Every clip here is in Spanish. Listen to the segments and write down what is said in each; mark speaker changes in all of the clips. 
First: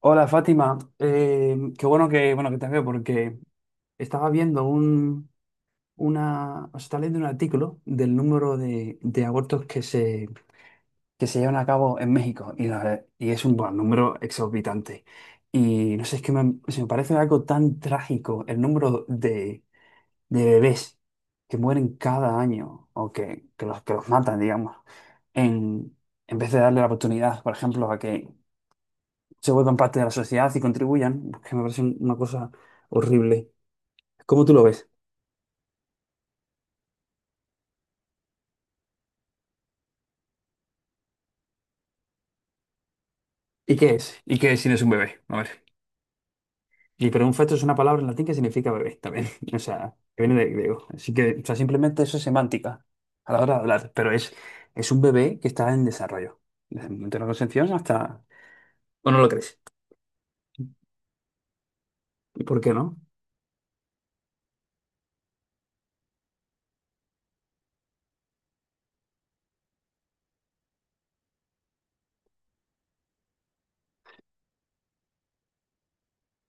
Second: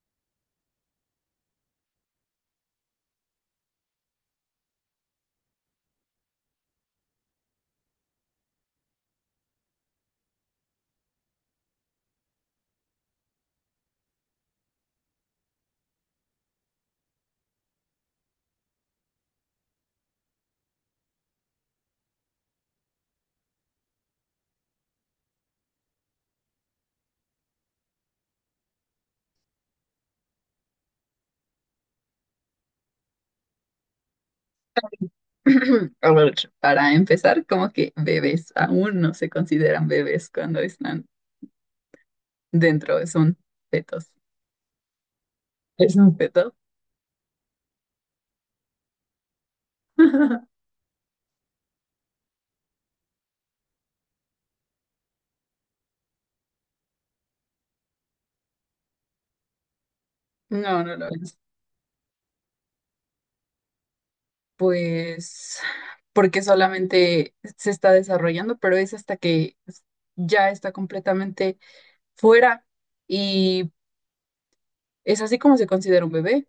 Speaker 1: Hola Fátima. Qué bueno que te veo porque estaba viendo un, una, o sea, estaba leyendo un artículo del número de abortos que se llevan a cabo en México y, es un número exorbitante. Y no sé, es que se me parece algo tan trágico el número de bebés que mueren cada año o que los matan, digamos, en, en vez de darle la oportunidad, por ejemplo, a que se vuelvan parte de la sociedad y contribuyan, pues, que me parece una cosa horrible. ¿Cómo tú lo ves?
Speaker 2: A ver, para empezar, como que bebés aún no se consideran bebés cuando están dentro, son
Speaker 1: ¿Y qué
Speaker 2: fetos.
Speaker 1: es? ¿Y qué es si no es un bebé? A ver.
Speaker 2: ¿Es un feto?
Speaker 1: Y pero un feto es una palabra en latín que significa bebé también. O sea, que viene de griego. Así que, o sea, simplemente eso es semántica a la hora de hablar. Es un bebé que está en desarrollo. Desde el momento de la concepción hasta... ¿O no lo crees?
Speaker 2: No, no lo es.
Speaker 1: ¿Y por qué no?
Speaker 2: Pues porque solamente se está desarrollando, pero es hasta que ya está completamente fuera y es así como se considera un bebé.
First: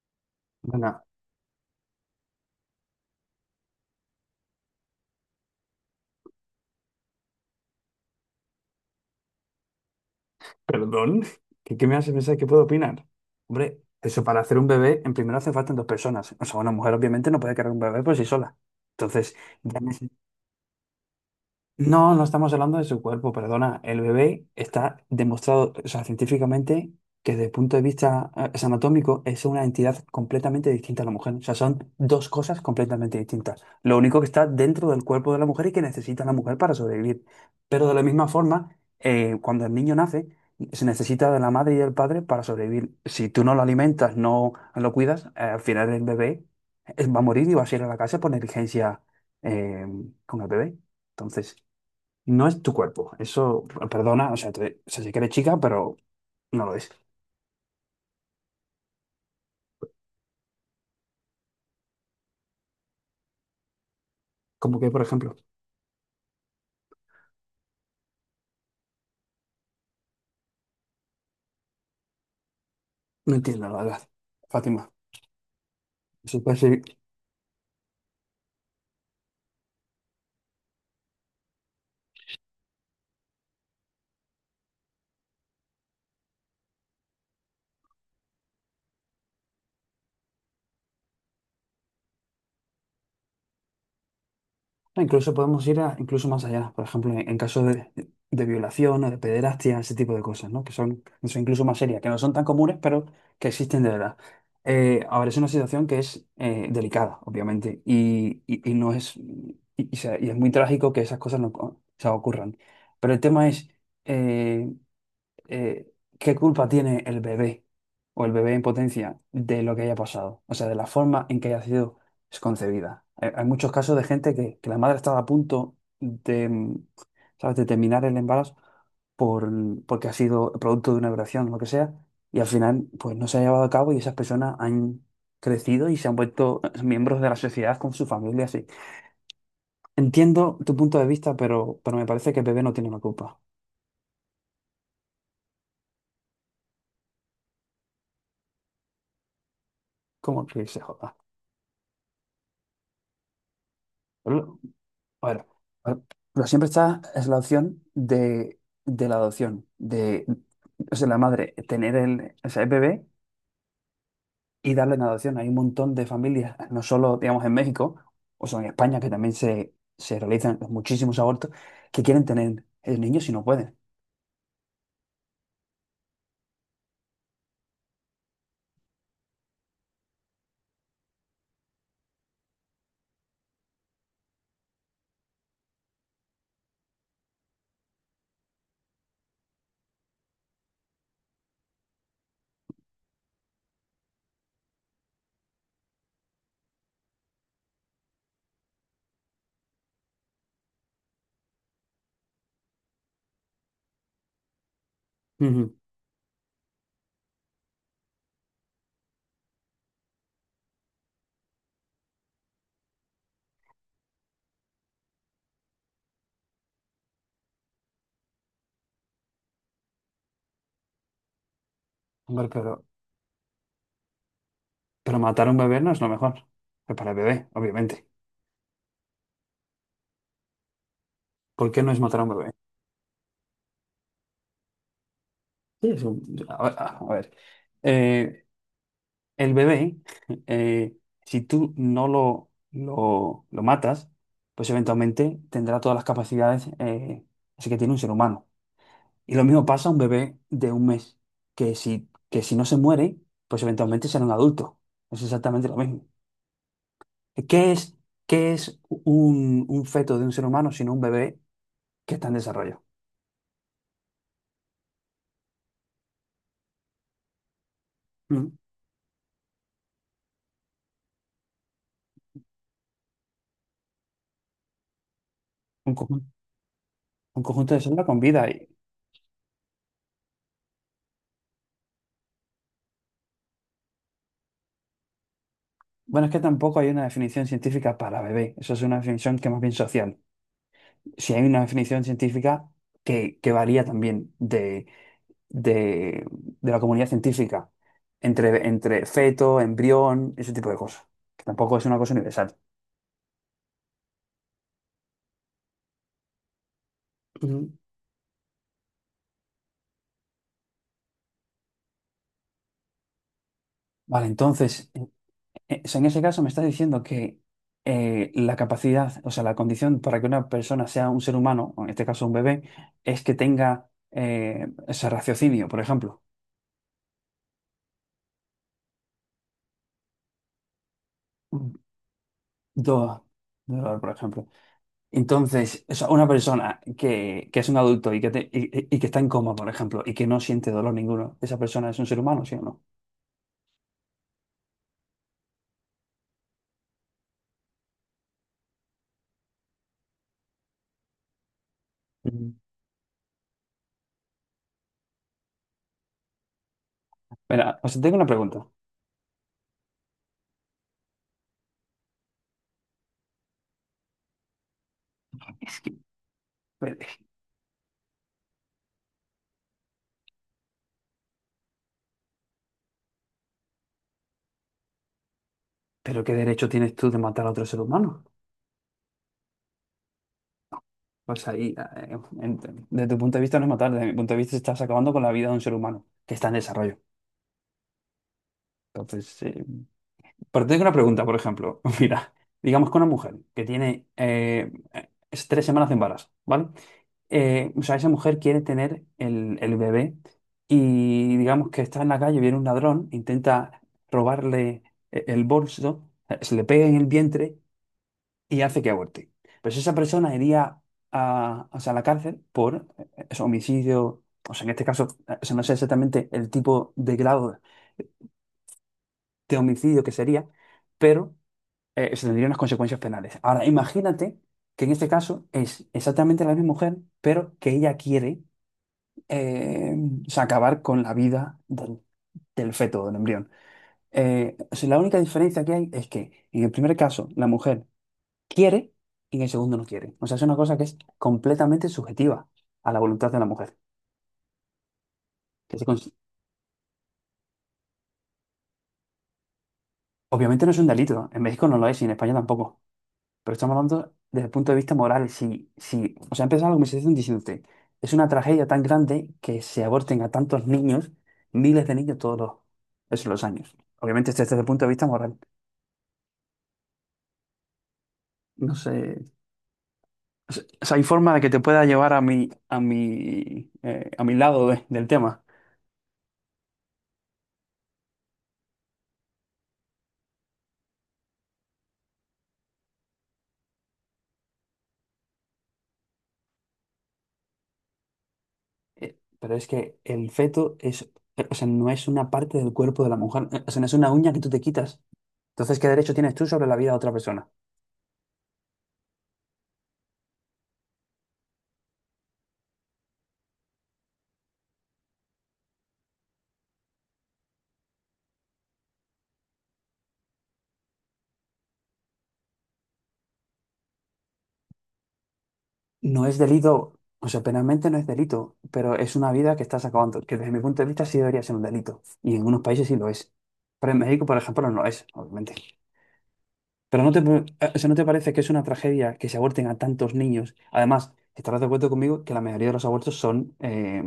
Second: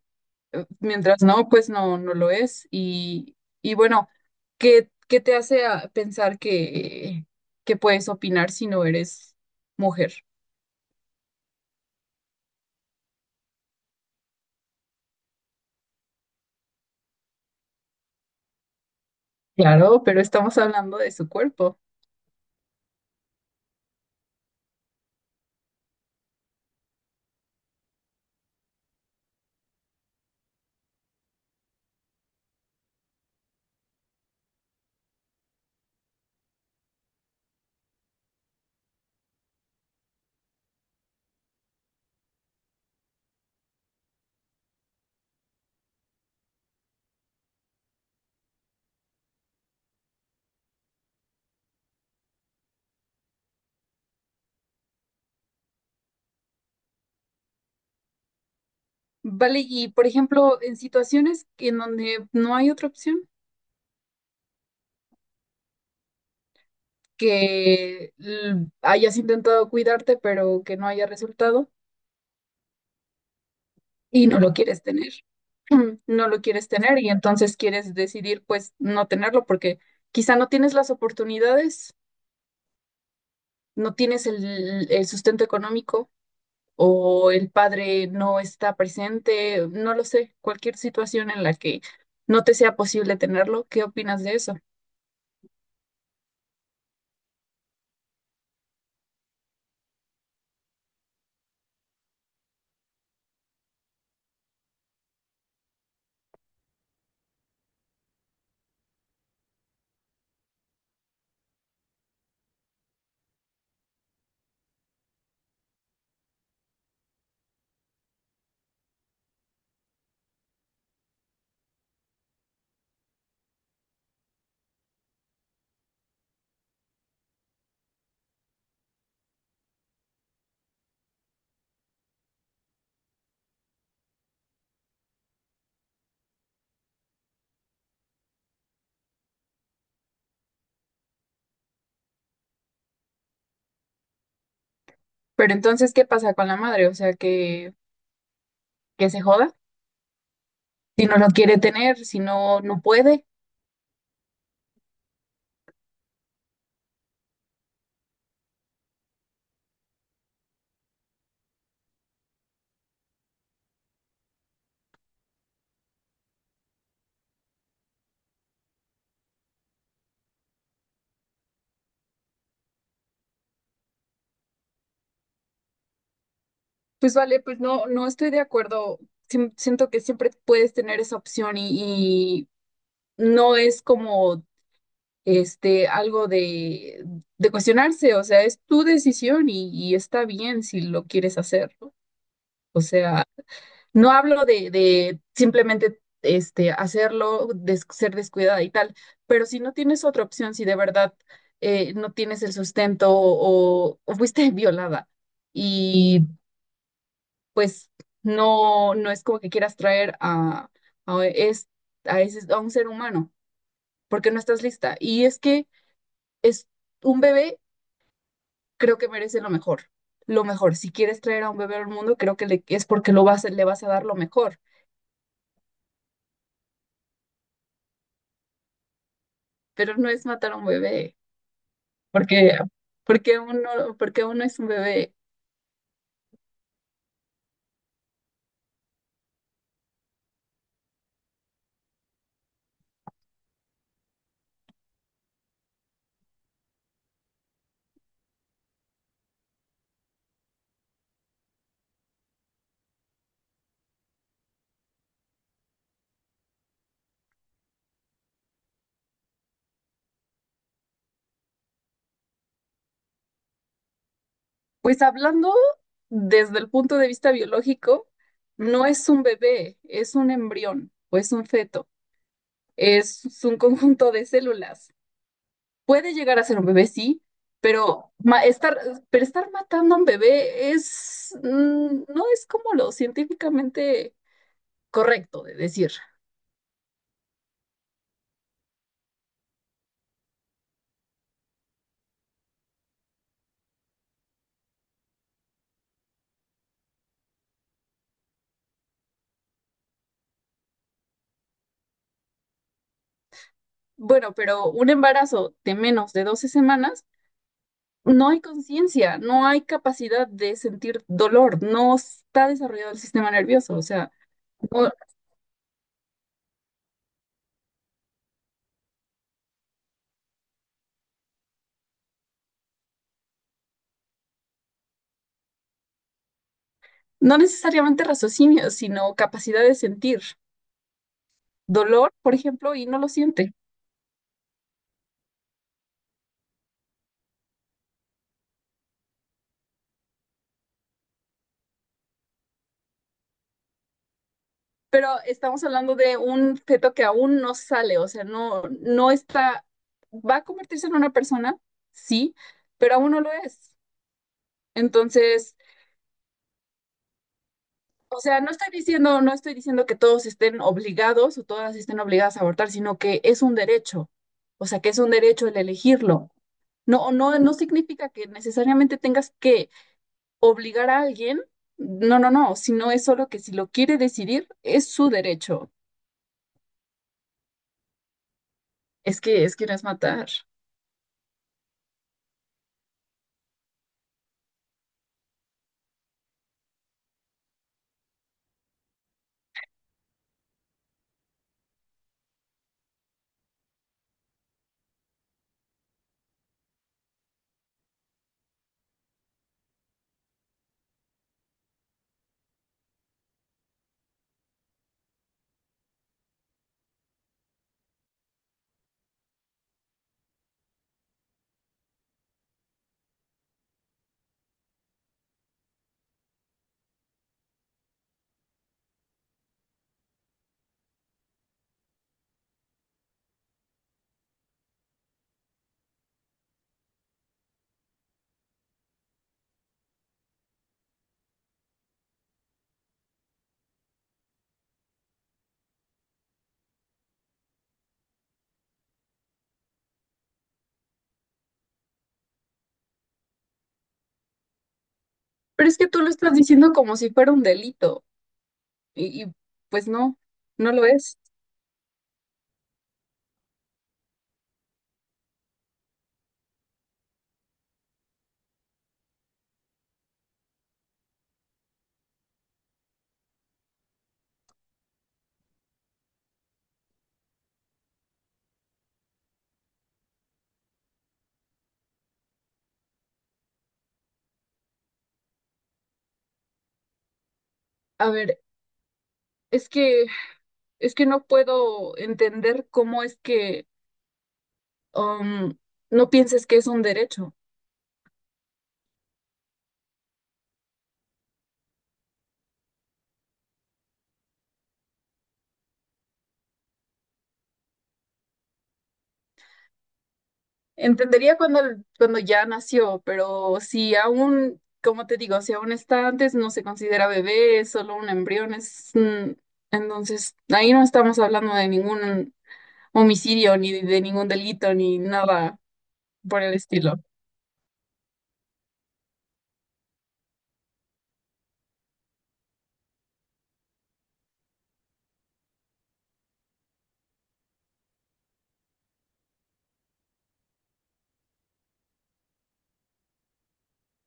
Speaker 1: Venga.
Speaker 2: Mientras no, pues no, no lo es. Y bueno, ¿qué te hace pensar que puedes opinar si no eres mujer?
Speaker 1: ¿Perdón? Qué me hace pensar que puedo opinar? Hombre, eso para hacer un bebé, en primero hace falta dos personas. O sea, una mujer obviamente no puede cargar un bebé por sí sola. Entonces, ya me,
Speaker 2: Claro, pero estamos hablando de su cuerpo.
Speaker 1: no, no estamos hablando de su cuerpo, perdona. El bebé está demostrado, o sea, científicamente, que desde el punto de vista es anatómico es una entidad completamente distinta a la mujer. O sea, son dos cosas completamente distintas. Lo único que está dentro del cuerpo de la mujer y que necesita la mujer para sobrevivir. Pero de la misma forma, cuando el niño nace, se necesita de la madre y del padre para sobrevivir. Si tú no lo alimentas, no lo cuidas, al final el bebé va a morir y va a ir a la casa por negligencia eh, con el bebé. Entonces... No es tu cuerpo. Eso, perdona, o sea, sé que eres chica, pero no lo es.
Speaker 2: Vale, y por ejemplo, en situaciones en donde no hay otra opción,
Speaker 1: Como que, por ejemplo,
Speaker 2: que hayas intentado cuidarte, pero que no haya resultado
Speaker 1: no entiendo, la verdad.
Speaker 2: y no lo quieres
Speaker 1: Fátima,
Speaker 2: tener. Mm, no
Speaker 1: eso
Speaker 2: lo
Speaker 1: puede
Speaker 2: quieres
Speaker 1: ser-
Speaker 2: tener y entonces quieres decidir pues no tenerlo porque quizá no tienes las oportunidades, no tienes el sustento económico o el padre no está presente, no lo sé, cualquier situación en la que no te sea posible tenerlo. ¿Qué opinas de eso?
Speaker 1: no, incluso podemos ir a, incluso más allá, por ejemplo, en caso de violación o de pederastia, ese tipo de cosas, ¿no? Que son incluso más serias, que no son tan comunes, pero que existen de verdad. Ahora, es una situación que es delicada, obviamente, y no es, y es muy trágico que esas cosas no co- o ocurran. Pero el tema es... eh, eh, ¿qué culpa tiene el bebé o el bebé en potencia de lo que haya pasado? O sea, de la forma en que haya sido concebida. Hay muchos casos de gente que la madre estaba a punto de, ¿sabes? De terminar el embarazo por, porque ha sido producto de una violación o lo que sea, y al final pues no se ha llevado a cabo y esas personas han crecido y se han vuelto miembros de la sociedad con su familia, así. Entiendo tu punto de vista, pero me parece que el bebé no tiene una culpa.
Speaker 2: Pero entonces, ¿qué pasa con la madre? O sea, que se joda,
Speaker 1: ¿Cómo que se
Speaker 2: si
Speaker 1: joda?
Speaker 2: no lo quiere tener, si no, no puede.
Speaker 1: Bueno, bueno, pero siempre está es la opción de la adopción, de, o sea, la madre tener o sea, el bebé y darle en adopción. Hay un montón de familias, no solo, digamos, en México, o sea, en España, que también se realizan muchísimos abortos, que quieren tener el niño si no pueden.
Speaker 2: Pues vale, pues no, no estoy de acuerdo. Siento que siempre puedes tener esa opción y no es como algo de cuestionarse. O sea, es tu decisión y está bien si lo quieres hacer, ¿no? O sea, no hablo de simplemente hacerlo, ser descuidada y tal, pero si no tienes otra opción, si de verdad no tienes el sustento o fuiste violada
Speaker 1: Ujú.
Speaker 2: y pues no, no es como que quieras traer a, es, a, ese- a un ser humano porque no estás lista. Y es que es un bebé, creo que merece lo mejor. Lo mejor. Si quieres traer a un bebé al mundo, creo que
Speaker 1: Hombre,
Speaker 2: es porque lo vas, le vas a dar lo mejor.
Speaker 1: pero matar a un bebé no es lo mejor. Pues para el bebé, obviamente.
Speaker 2: Pero no es matar a un bebé,
Speaker 1: ¿Por qué no es matar a un bebé?
Speaker 2: porque, porque uno es un bebé.
Speaker 1: Sí, es un- a ver, a ver. eh, El bebé, eh, si tú no lo matas, pues eventualmente tendrá todas las capacidades así que tiene un ser humano. Y lo mismo pasa a un bebé de un mes, que si no se muere, pues eventualmente será un adulto. Es exactamente lo mismo. ¿Qué es, ¿qué es un feto de un ser humano sino un bebé que está en desarrollo?
Speaker 2: Pues hablando desde el punto de vista biológico,
Speaker 1: ¿Mm?
Speaker 2: no es un bebé, es un embrión o es un feto, es un conjunto de células.
Speaker 1: Un,
Speaker 2: Puede
Speaker 1: conju-
Speaker 2: llegar a ser un bebé, sí,
Speaker 1: un conjunto de células
Speaker 2: pero
Speaker 1: con vida. Y,
Speaker 2: pero estar matando a un bebé es, no es como lo científicamente correcto de decir.
Speaker 1: bueno, es que tampoco hay una definición científica para bebé. Eso es una definición que más bien social. Si hay una definición científica que varía también de, de la comunidad científica, entre feto, embrión, ese tipo de cosas, que tampoco es una cosa universal.
Speaker 2: Bueno, pero un embarazo de menos de doce semanas,
Speaker 1: Ujú.
Speaker 2: no hay conciencia, no hay capacidad de sentir dolor, no está desarrollado el sistema nervioso. O sea,
Speaker 1: Vale, entonces,
Speaker 2: no,
Speaker 1: en ese caso me estás diciendo que la capacidad, o sea, la condición para que una persona sea un ser humano, o en este caso un bebé, es que tenga ese raciocinio, por ejemplo.
Speaker 2: no necesariamente raciocinio, sino capacidad de sentir
Speaker 1: Mm.
Speaker 2: dolor, por ejemplo, y no lo
Speaker 1: Do-
Speaker 2: siente.
Speaker 1: Dolor, por ejemplo. Entonces, o sea, una persona que es un adulto y y que está en coma, por ejemplo, y que no siente dolor ninguno, ¿esa persona es un ser humano, sí o no?
Speaker 2: Pero estamos hablando de un feto que aún no sale, o sea, no, no está, va a convertirse en una persona, sí,
Speaker 1: Mm.
Speaker 2: pero aún no lo es. Entonces,
Speaker 1: Mira, o sea, tengo
Speaker 2: o
Speaker 1: una
Speaker 2: sea, no
Speaker 1: pregunta.
Speaker 2: estoy diciendo, no estoy diciendo que todos estén obligados o todas estén obligadas a abortar, sino que es un derecho, o sea, que es un derecho el
Speaker 1: Es que,
Speaker 2: elegirlo.
Speaker 1: pero,
Speaker 2: No, no, no significa que necesariamente tengas que obligar a alguien, no, no, no, sino es solo que si lo quiere decidir, es su derecho.
Speaker 1: pero ¿qué derecho tienes tú de matar a otro ser humano?
Speaker 2: Es que no es matar.
Speaker 1: Pues ahí, desde tu punto de vista no es matar, desde mi punto de vista estás acabando con la vida de un ser humano que está en desarrollo. Entonces, pero te tengo una pregunta, por ejemplo. Mira, digamos que una mujer que tiene es 3 semanas de embarazo, ¿vale? O sea, esa mujer quiere tener el bebé y digamos que está en la calle, viene un ladrón, intenta robarle el bolso, se le pega en el vientre y hace que aborte. Pues esa persona iría a, o sea, a la cárcel por eso, homicidio, o sea, en este caso, o sea, no sé exactamente el tipo de grado de homicidio que sería, pero se tendrían unas consecuencias penales. Ahora, imagínate que en este caso es exactamente la misma mujer, pero que ella quiere eh, o sea, acabar con la vida del feto, del embrión. O sea, la única diferencia que hay es que en el primer caso la mujer quiere y en el segundo no quiere. O sea, es una cosa que es completamente subjetiva a la voluntad de la mujer.
Speaker 2: Pero es
Speaker 1: Que se
Speaker 2: que tú lo
Speaker 1: cons-
Speaker 2: estás diciendo como si fuera un delito y, pues no,
Speaker 1: Obviamente no
Speaker 2: no
Speaker 1: es
Speaker 2: lo
Speaker 1: un
Speaker 2: es.
Speaker 1: delito. En México no lo es y en España tampoco. Pero estamos hablando desde el punto de vista moral. Si, si, O sea, empezaba la conversación diciéndote, es una tragedia tan grande que se aborten a tantos niños, miles de niños esos los años. Obviamente desde el punto de vista moral. No sé. O sea, hay forma de que te pueda llevar a mi, a mi lado del tema.
Speaker 2: A ver, es que es que no puedo entender cómo es que um, no pienses que es un derecho.
Speaker 1: Pero es que el feto es, o sea, no es una parte del cuerpo de la mujer. O sea, no es una uña que tú te quitas. Entonces, ¿qué derecho tienes tú sobre la vida de otra persona?
Speaker 2: Entendería cuando cuando ya nació, pero si aún, como te digo, si aún está antes, no se considera bebé, es solo un embrión, es entonces ahí no estamos hablando de ningún homicidio ni de ningún delito ni nada
Speaker 1: No es
Speaker 2: por el
Speaker 1: delito,
Speaker 2: estilo.
Speaker 1: o sea, penalmente no es delito, pero es una vida que estás acabando, que desde mi punto de vista sí debería ser un delito. Y en algunos países sí lo es. Pero en México, por ejemplo, no lo es, obviamente. Pero no te, o sea, ¿no te parece que es una tragedia que se aborten a tantos niños? Además, estarás de acuerdo conmigo que la mayoría de los abortos son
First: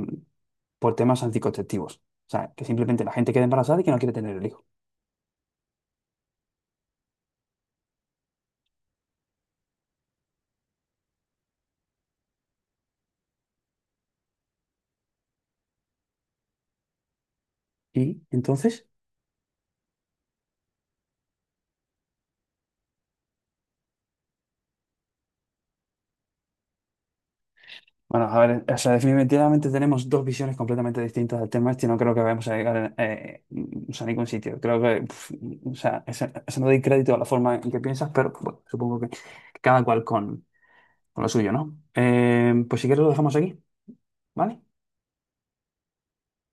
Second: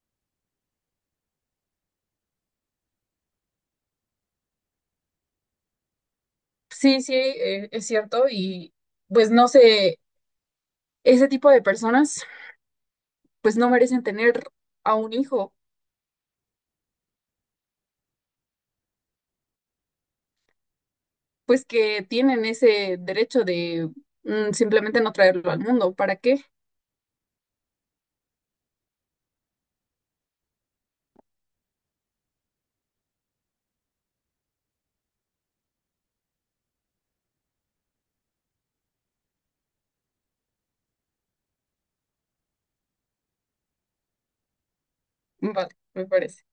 Speaker 1: por temas anticonceptivos. O sea, que simplemente la gente queda embarazada y que no quiere tener el hijo.
Speaker 2: Sí, sí, es cierto y pues no sé, ese tipo de personas pues no merecen tener a un hijo,
Speaker 1: ¿Y entonces?
Speaker 2: pues que tienen ese derecho de simplemente no traerlo al mundo. ¿Para qué?
Speaker 1: Bueno, a ver, o sea, definitivamente tenemos dos visiones completamente distintas del tema este y no creo que vayamos a llegar a ningún sitio. Creo que, pf, ese no doy crédito a la forma en que piensas, pero bueno, supongo que cada cual con lo suyo, ¿no? Pues si quieres lo dejamos aquí, ¿vale?
Speaker 2: Vale, me parece.